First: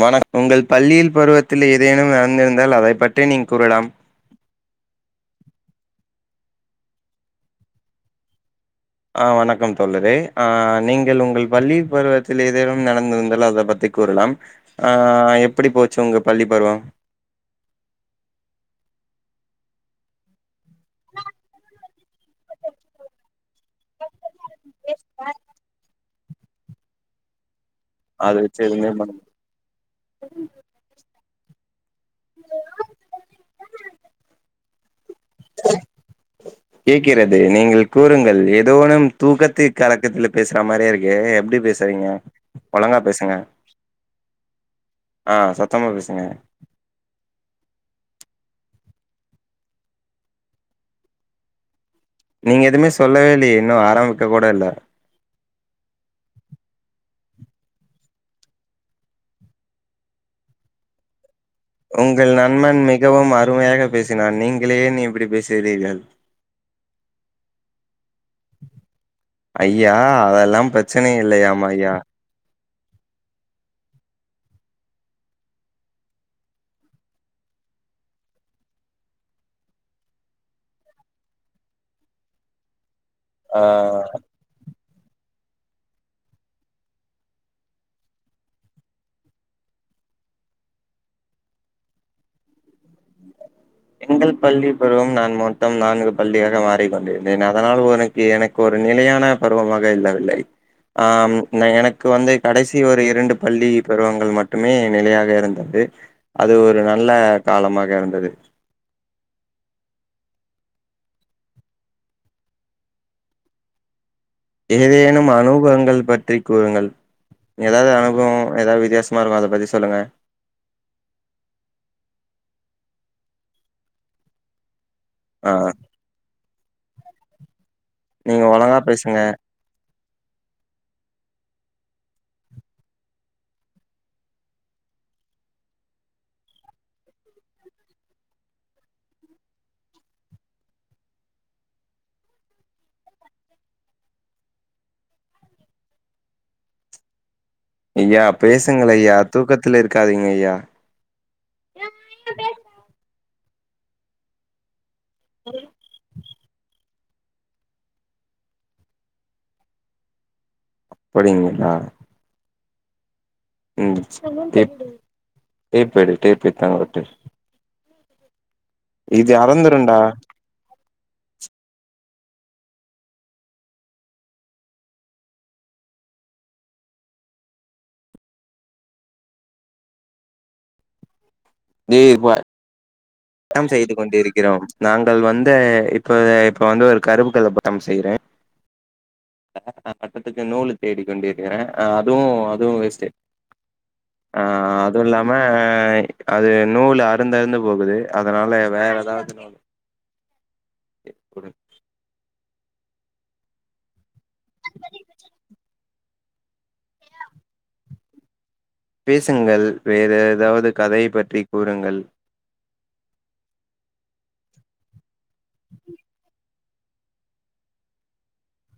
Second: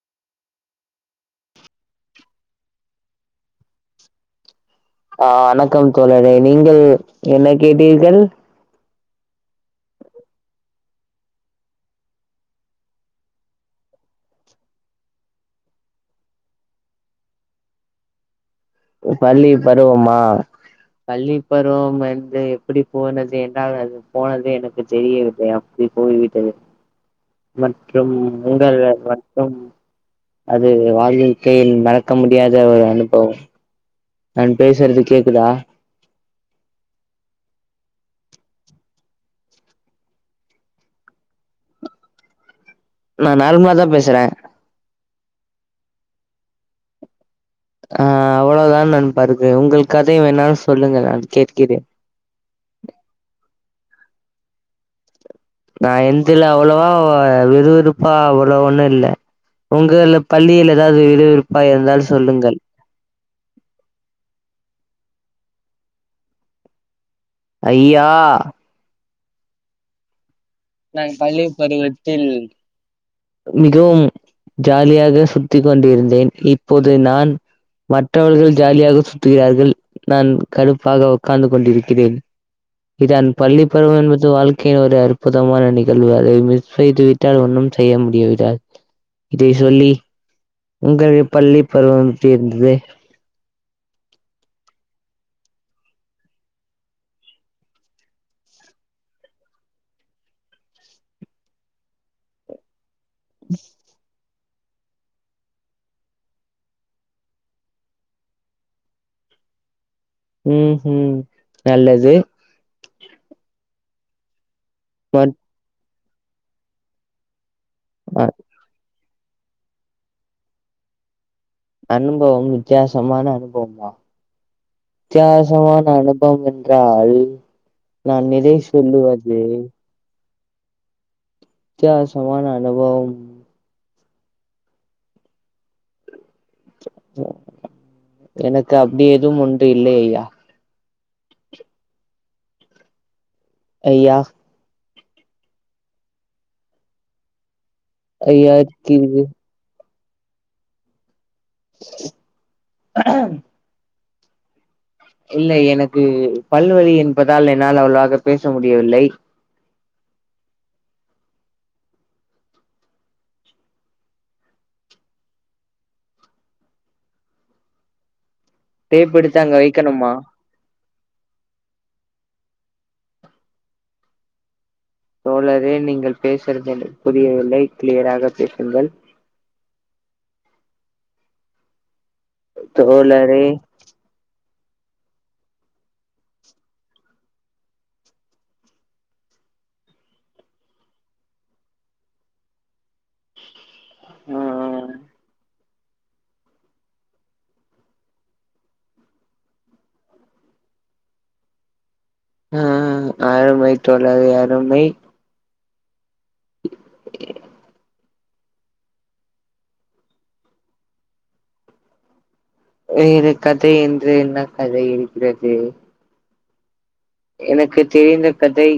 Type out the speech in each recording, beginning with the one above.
வணக் உங்கள் பள்ளியில் பருவத்தில் ஏதேனும் நடந்திருந்தால் அதை பற்றி நீங் கூறலாம் அ வணக்கம் தோழரே நீங்கள் என்ன கேட்டீர்கள் வணக்கம் தோழரே அ நீங்கள் உங்கள் பள்ளிய பருவத்தில் ஏதேனும் நடந்துருந்தால் அத பத்திக் கூறலாம் ஆ எப்படி போச்சு உங்க பள்ளி பருவம் பள்ளி பருவமா பள்ளி பருவம் வந்து எப்புடி போனது என்னறால் போனது எனக்கு தெரியவில்லை அப்டி போய் விட்டது [inaudible] மற்றும் அது வச்சு உங்கள் எதுவுமே பண்ண மற்றும் அது வாழிக்கீன் மறக்க முடியாத ஒரு அனுபவம் நான் பேசற்து கேக்குதா [inaudible] கேக்கிறது நீங்கள் கூறுங்கள் ஏதோனும் தூக்கத்தில் கலக்கத்தில பேசுற மாரே இருக்கே எப்டி பேஸ் சரிங்க ஒழுங்கா பேசுங்க நான் நார்மலா தான் பேசுறேன் அ சத்தமா பேசுங்க அ அவ்வளவுதான் நண்பா ருக்கு உங்கள் கதைய வேணாலும் சொல்லுங்க நான் கேட்கிறே நீங்க எதுமே சொல்லவே இல்லையே இன்னு ஆரம்பிக்க கூட இல்ல நான் என்துல அவ்வளவா விறுவிறுப்பா அவ்ளோ ஒன்னு இல்ல உங்கள பள்ளியில் ஏதாவுது விறுவிறுப்பா இருந்தால் உங்கள் சொல்லுங்கள் நண்பன் மிகவும் அருமையாக பேசினான் நீங்களே நீ இப்பிடி பேசுறீர்கள் ஐயா ஐயா அதெல்லாம் ப்ரச் நாங் பள்ளி பருவத்தில் மிகவும் ஜாலியாக சுத்தி கொண்டிருந்தேன் இப்போது நான் மற்றவர்கள் ஜாலியாக சுத்துகிறார்கள் நான் கடுப்பாக உக்காந்து கொண்டிருக்கிறேன் இதான் ஆ பள்ளி பருவொ என்பது வாழ்க்கையின் ஒரு அற் அற்புதமான நிகழ்வு அதை மிஸ் செய்துவிட்டால் ஒன்னும் செய்ய முடியவிடால் இதை சொல்லி உங்கள் பள்ளி பருவம் எப்டி இருந்துது எங்கள் பள்ளி பருவம் நான் மொத்தம் நான்கு பள்ளியாக மாறி கொண்டிருந்தேன் அதனால் ஒரு எனக்கு ஒரு நிலையான பருவமாக இல்லவில்லை ஆம் நா எனக்கு வந்து கடைசி ஒரு இரண்டு பள்ளி பருவங்கள் மட்டுமே நிலையாக இருந்தது அது ஒரு நல்ல காலமாக இருந்தது ம்ஹிம் நல்லது இனிஏதேனும் மற் அனுபவங்கள் பற்றி கூறுங்கள் ஏதாவது அனுபவ ஏதாவது வித்தியாஸ் சும்மா ருக்கு அத பத்தி சொல்லுங்க அனுபவம் வித்தியாசமான அனுபவ்ம்மா ஆ வித்தியாசமான அனுபம் என்றால் நான் நீங்க எதை ஒழுங்கா பேசுங்க சொல்லுவது வித்தியாசமான அனுபவம் எனக்கு அப்டி எதுவும் உண்டு இல்லை ஐயா ஐயா ஐயா பேசுங்கள் ஐயா தூக்கத்தில் இருக்காதீங்க ஐயா [inaudible] இல்லை எனக்கு பல்லுவலி என்பதால் என்னால் அவ்ளஆக பேச முடியவில்லை போரிங்களா ம் டேப் டேப் எடு டேப் எடுத்து அங்க ஒட்டு டேப் இது எடுத்து அங்க அறந்துரும்டா வைக்கணுமா தோழரே நீங்கள் பேசுறது எனக்கு புரியவில்லை கிளியராக பேசுங்கள் நீ பாரு தோழரே செய்து கொண்டிருக்கிறோம் நாங்கள் வந்து இப்ப இப்ப வந்து ஒரு கருப்பு கலர் பட்டம் செய்றே [inaudible] பட்டத்துக்கு நூலு தேடி கொண்டிருக்கிறே அதுவு அதுவு வேஸ்ட்டு ஆ அ அதுவு இல்லாம அது நூல் அருந்து அருந்து போகுது அதனால வேற எதாவது நம் எ கூட ஆ அருமை தோழர் அருமை [inaudible] பேசுங்கள் வேற எதாவது கதையை பற்றி கூறுங்கள் வேற கதை என்று என்ன கதை இருக்கிறது எனக்கு தெரிந்த கதை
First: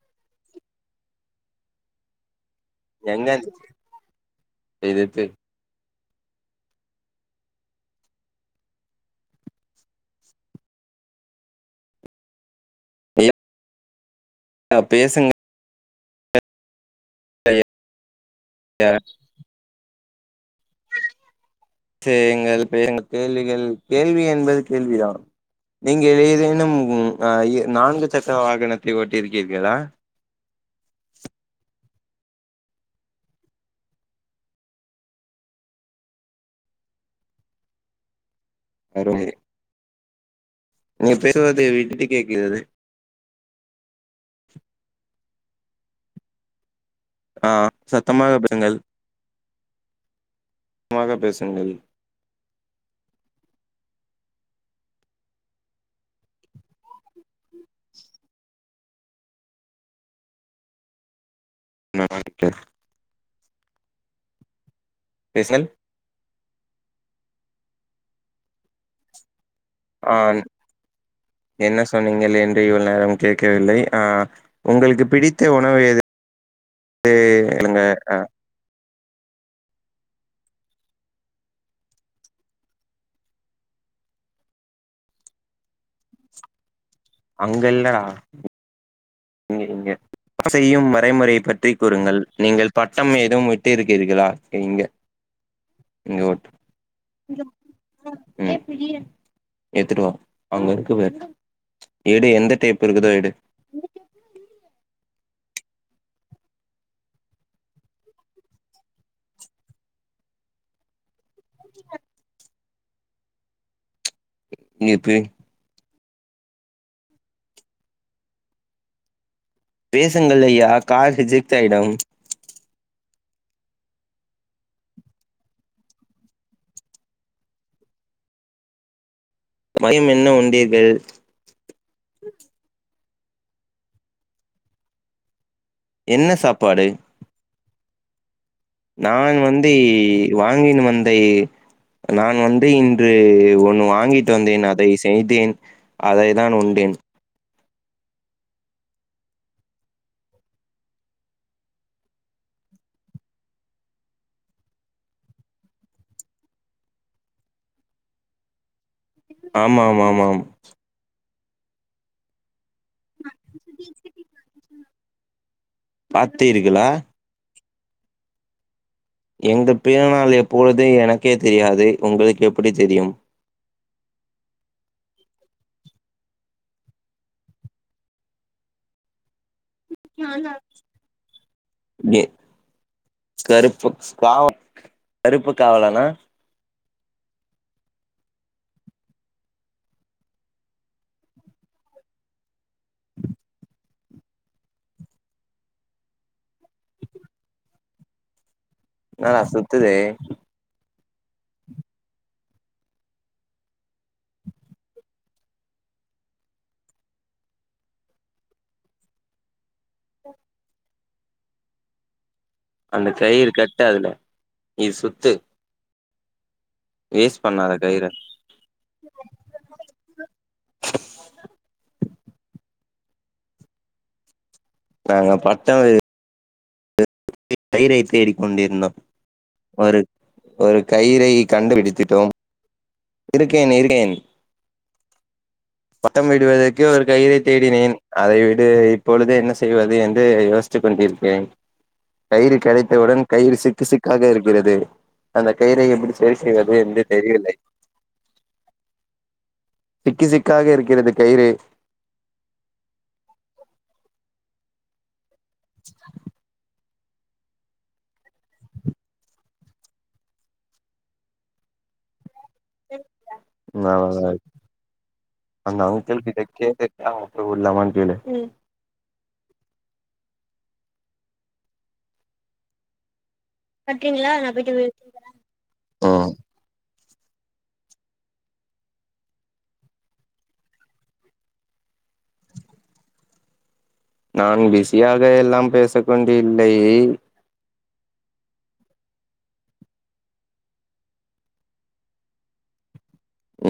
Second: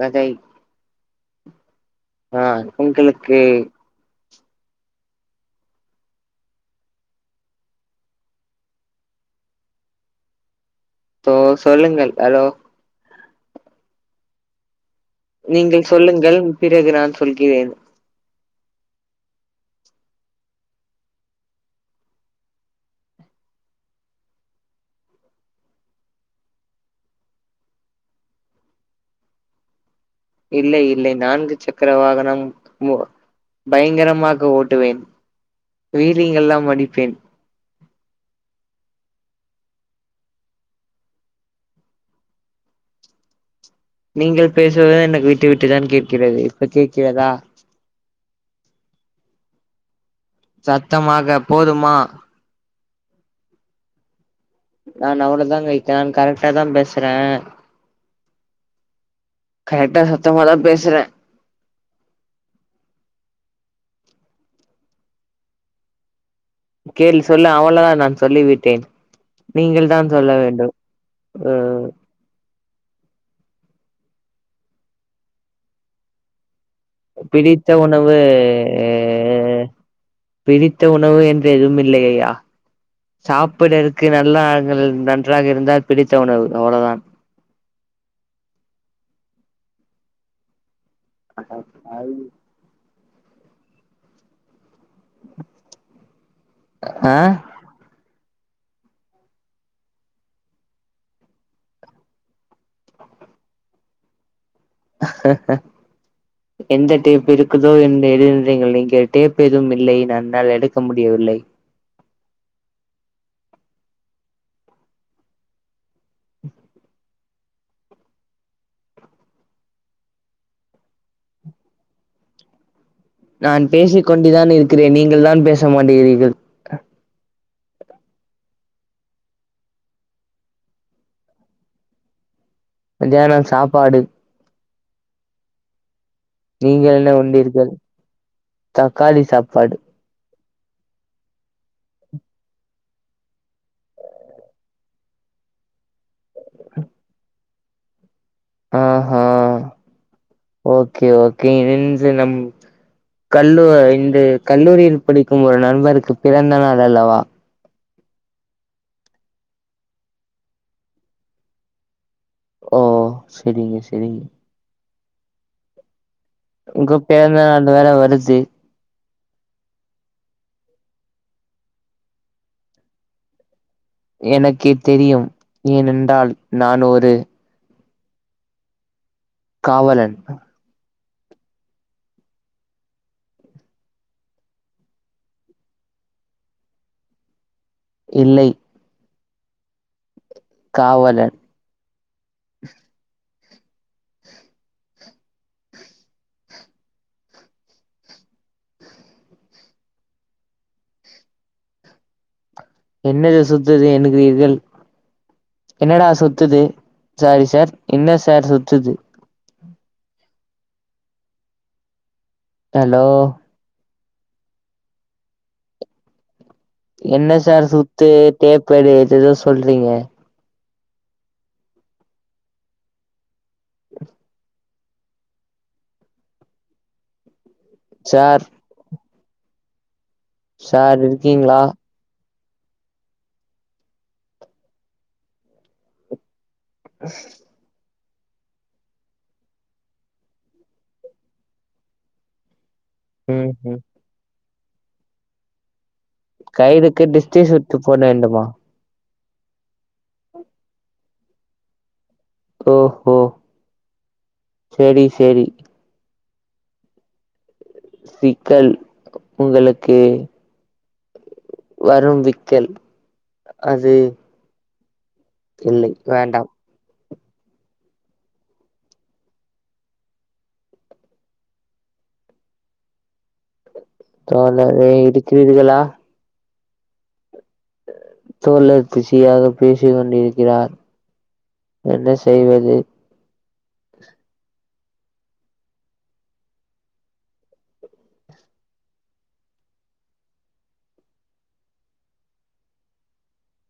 கதை ஆ எங்க உங்களுக்கு இது இது சோ சொல்லுங்கள் ஹலோ பேசுங்க நீங்கள் சொல்லுங்கள் பிறகு நான் சொல்கிறேன் அ செய்யுங்கள் வேறென்ன கேள்விகள் கேள்வி என்பது கேள்விதா நீங்கள் ஏதேனும் நான்கு சக்கர வாகனத்தை ஓட்டி இருக்கீர்களா இல்லை இல்லை நான்கு சக்கர வாகனம் மொ பயங்கரமாக ஓட்டுவேன் வீலிங் எல்லாம் அடிப்பேன் அருமை நீங்க பேசுறது விட்டுவிட்டு கேக்கிறது நீங்கள் பேசுவது எனக்கு விட்டு விட்டுதான் கேட்கிறது இப்ப கேட்கிறதா ஆ சத்தமாக பேசுங்கள் சத்தமாக போதுமா நான் அவ்வளவுதாங்க க்கேன் கரெக்ட்டா தா பேசுறே கரெக்டா சத்தமாதா பேசுறே [unintelligible] பேசுங்கள் கேள் சொல்ல அவ்வளவுதான் நான் சொல்லி விட்டேன் ஹான் அ என்ன சொன் நீங்கள் என்று இவ்வளவு நேரம் கேட்கவில்லை ஆ உங்களுக்கு பிடித்த உணவு எது பிடித்த சொல்லுங்க உணவு பிடித்த உணவு என்று எதுவும் இல்லையயா சாப்புடுறதுக்கு நல்லா ஆளுங்கள் நன்றாக இருந்தால் பிடித்த உணவு அவ்வளவுதான் அங்க இல்லனா நீங்க செய்யும் மறைமுறையை பற்றி கூறுங்கள் நீங்கள் பட்டம் எதுவும் விட்டு இருக்கிறீர்களா இங்க இங்க ஓட் ஆ ம் எத்துட்டுவா அங்க இருக்கு பாரு எடு எந்த டேப்பு இருக்குதோ எடு [inaudible] எந்த டேப் இருக்குதோ என்று எழுந்தீங்கள் நீங்கள் டேப் எதுவும் இல்லை நான்னால் எடுக்க முடியவில்லை நீங்க பேய் பேசுங்கள்அய்யா கால் ரிஜெக்ட் ஆய்டும் நான் பேசிக்கொண்டிதான் இருக்கிறேன் நீங்கள் தான் பேச மாட்டிகிறீர்கள் மயம் என்ன உண்டீர்கள் மதியானம் சாப்பாடு என்ன சாப்பாடு நீங்கள் என்ன உண்டீர்கள் தக்காளி நான் வந்து சாப்பாடு வாங்கினு வந்தே நான் வந்து இன்று ஒன்னு வாங்கிட்டு வந்தேன் அதை செய்தேன் அதை தான் உண்டேன் ஆஹா ஓகே ஓகே இன்சி நம் கல்லூ இந்த கல்லூரியில் படிக்கும் ஒரு நண்பருக்கு பிறந்த நாள் அல்லவா ஆமா ஆமா ஆமாம் ஓ செரிங்க செரிங்க பாத்தீட்டீர்களா பெறந்த நாடு வேற வருசி எங்க பிறநாள் எப்பொழுது எனக்கே தெரியாது உங்களுக்கு எப்படி தெரியும் எனக்கெ தெரியும் ஏனென்றால் நான் ஒரு காவலன். [unintelligible] கருப்பு காவ கருப்பு காவலானா இல்லை காவலன் என்னடா சுத்துதே என்னது சுத்துது என்னுகிறீர்கள் என்னடா சுத்துது சாரி சார் என்ன சார் சுத்துது ஹலோ அந்த கயிறு கட்ட அதுல நீ சுத்து என்ன வேஸ்ட் சார் பண்ணாத கயிற சுத்து டேப்பெடு ஏதெதோ சொல்றீங்க [inaudible] நாங்க பட்ச்சவரு கைறைத் தேடிக் சார் கொண்டிருந்தோம் ஒரு ஒரு சார் கயிறை இருக்கீங்களா? கண்டுபிடித்திட்டோம் இருக்கேன் இருக்கேன் பட்டம் விடுவதற்கு ஒரு கயிறை தேடினேன் அதை விடு இப்பொழுது என்ன செய்வது என்று யோசிச்சுக் கொண்ட்ருக்கிறேன் கயிறு கிடைத்தவுடன் கயிறு ம்ஹ்ம். சிக்கு சிக்காக இருக்கிறது அந்த கயிறை எப்படி சரி செய்வது கைடுக்கு என்று டிஸ்டி தெரியல்லை சுட்டு போட வேண்டுமா? சிக்கு சிக்காக இருக்கிறது கயிறு ஓஹோ செரி சேரி [inaudible] விக்கல் உங்களுக்கு வரு விக் கல் அது அந்த இல்லை அங்கிள் கிட்ட வேண்டாம். கேட்டுட்டு அங்க போய் வுட்லாமான் கேளு தோழரே இருக்கிறீர்களா ஆம் தோழர் பிஸியாக பேசிக் கொண்டிருக்கிறார் என்ன செய்வது நான் பிஸியாக எல்லாம் பேசி கொண்டு இல்லை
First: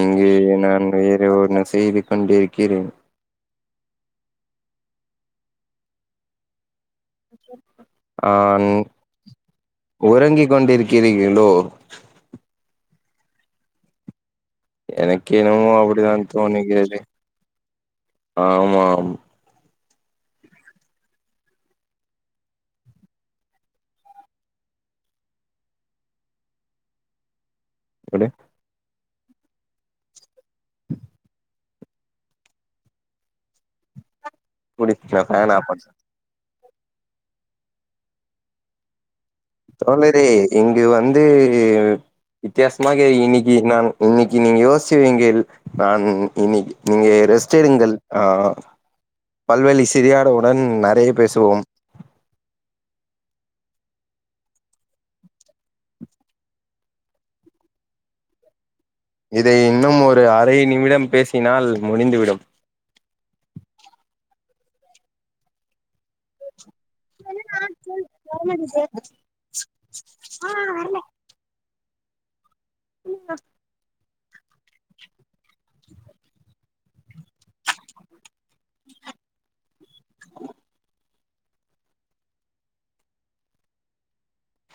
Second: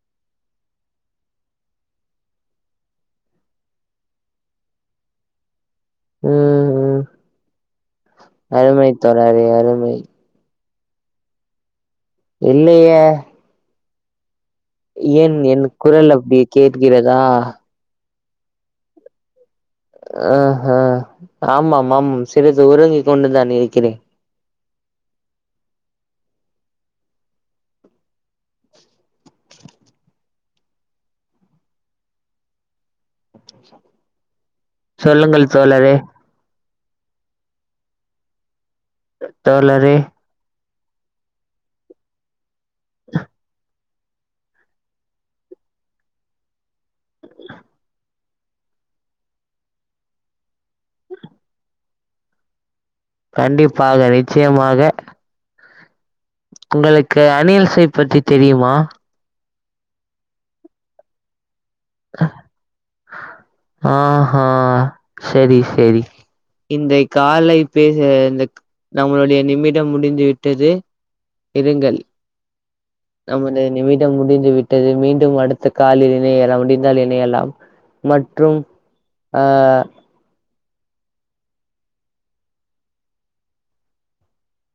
இங்கே நான் வேற ஒன்னு செய்து கொண்டிருக்கிறேன் ம் ம் ஆன் அருமை தோழரே அருமை உறங்கி கொண்டிருக்கிறீர்களோ இல்லையே எனக்கு ஏன் என் என்னமோ குரல் அப்படிதான் அப்படி தோனிகிறது கேட்கிறதா ஆமாம் ஆ ஹா ஆமாமாம் சிறிது உறங்கிக் கொண்டுதான் இருக்கிறேன் குடு விடு நா சொல்லுங்கள் ஃபேன் ஆஃப் பண்றே தோழரே தோழரே இங்கு வந்து வித்தியாசமாக இன்னிக்கி நான் இன்னிக்கி நீங்க யோச்சு வெங்கள் நான் இன்னிக் நீங்க ரெஸ்ட் எடுங்கள் ஆ பல்வலி சரியானவுடன் நறைய பேசுவோம் கண்டிப்பாக நிச்சயமாக உங்களுக்கு அனில்இசை பற்றி தெரியுமா இதை இன்னும் ஒரு அரை நிமிடம் பேசினால் முடிந்துவிடும் ஆ ஹா செரி செரி இந்தை காலை பேச இந்தக் நம்மளுடைய நிமிடம் முடிந்து விட்டது இருங்கள் நமது நிமி டம் முடிந்து விட்டது மீண்டும் அடுத்த காலில் இணையலாம் முடிந்தால் இணையலாம் ம ற்றும் ஆ [inaudible]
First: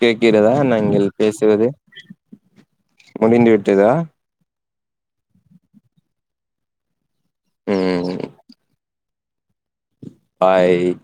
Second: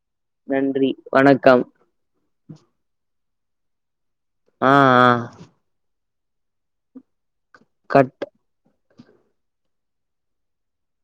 கேக்கிறதா நன்றி நாங்கள் வணக்கம் பேசுவது முடிந்து விட்டதா ஆ ஆ ம் கட்டு பாய்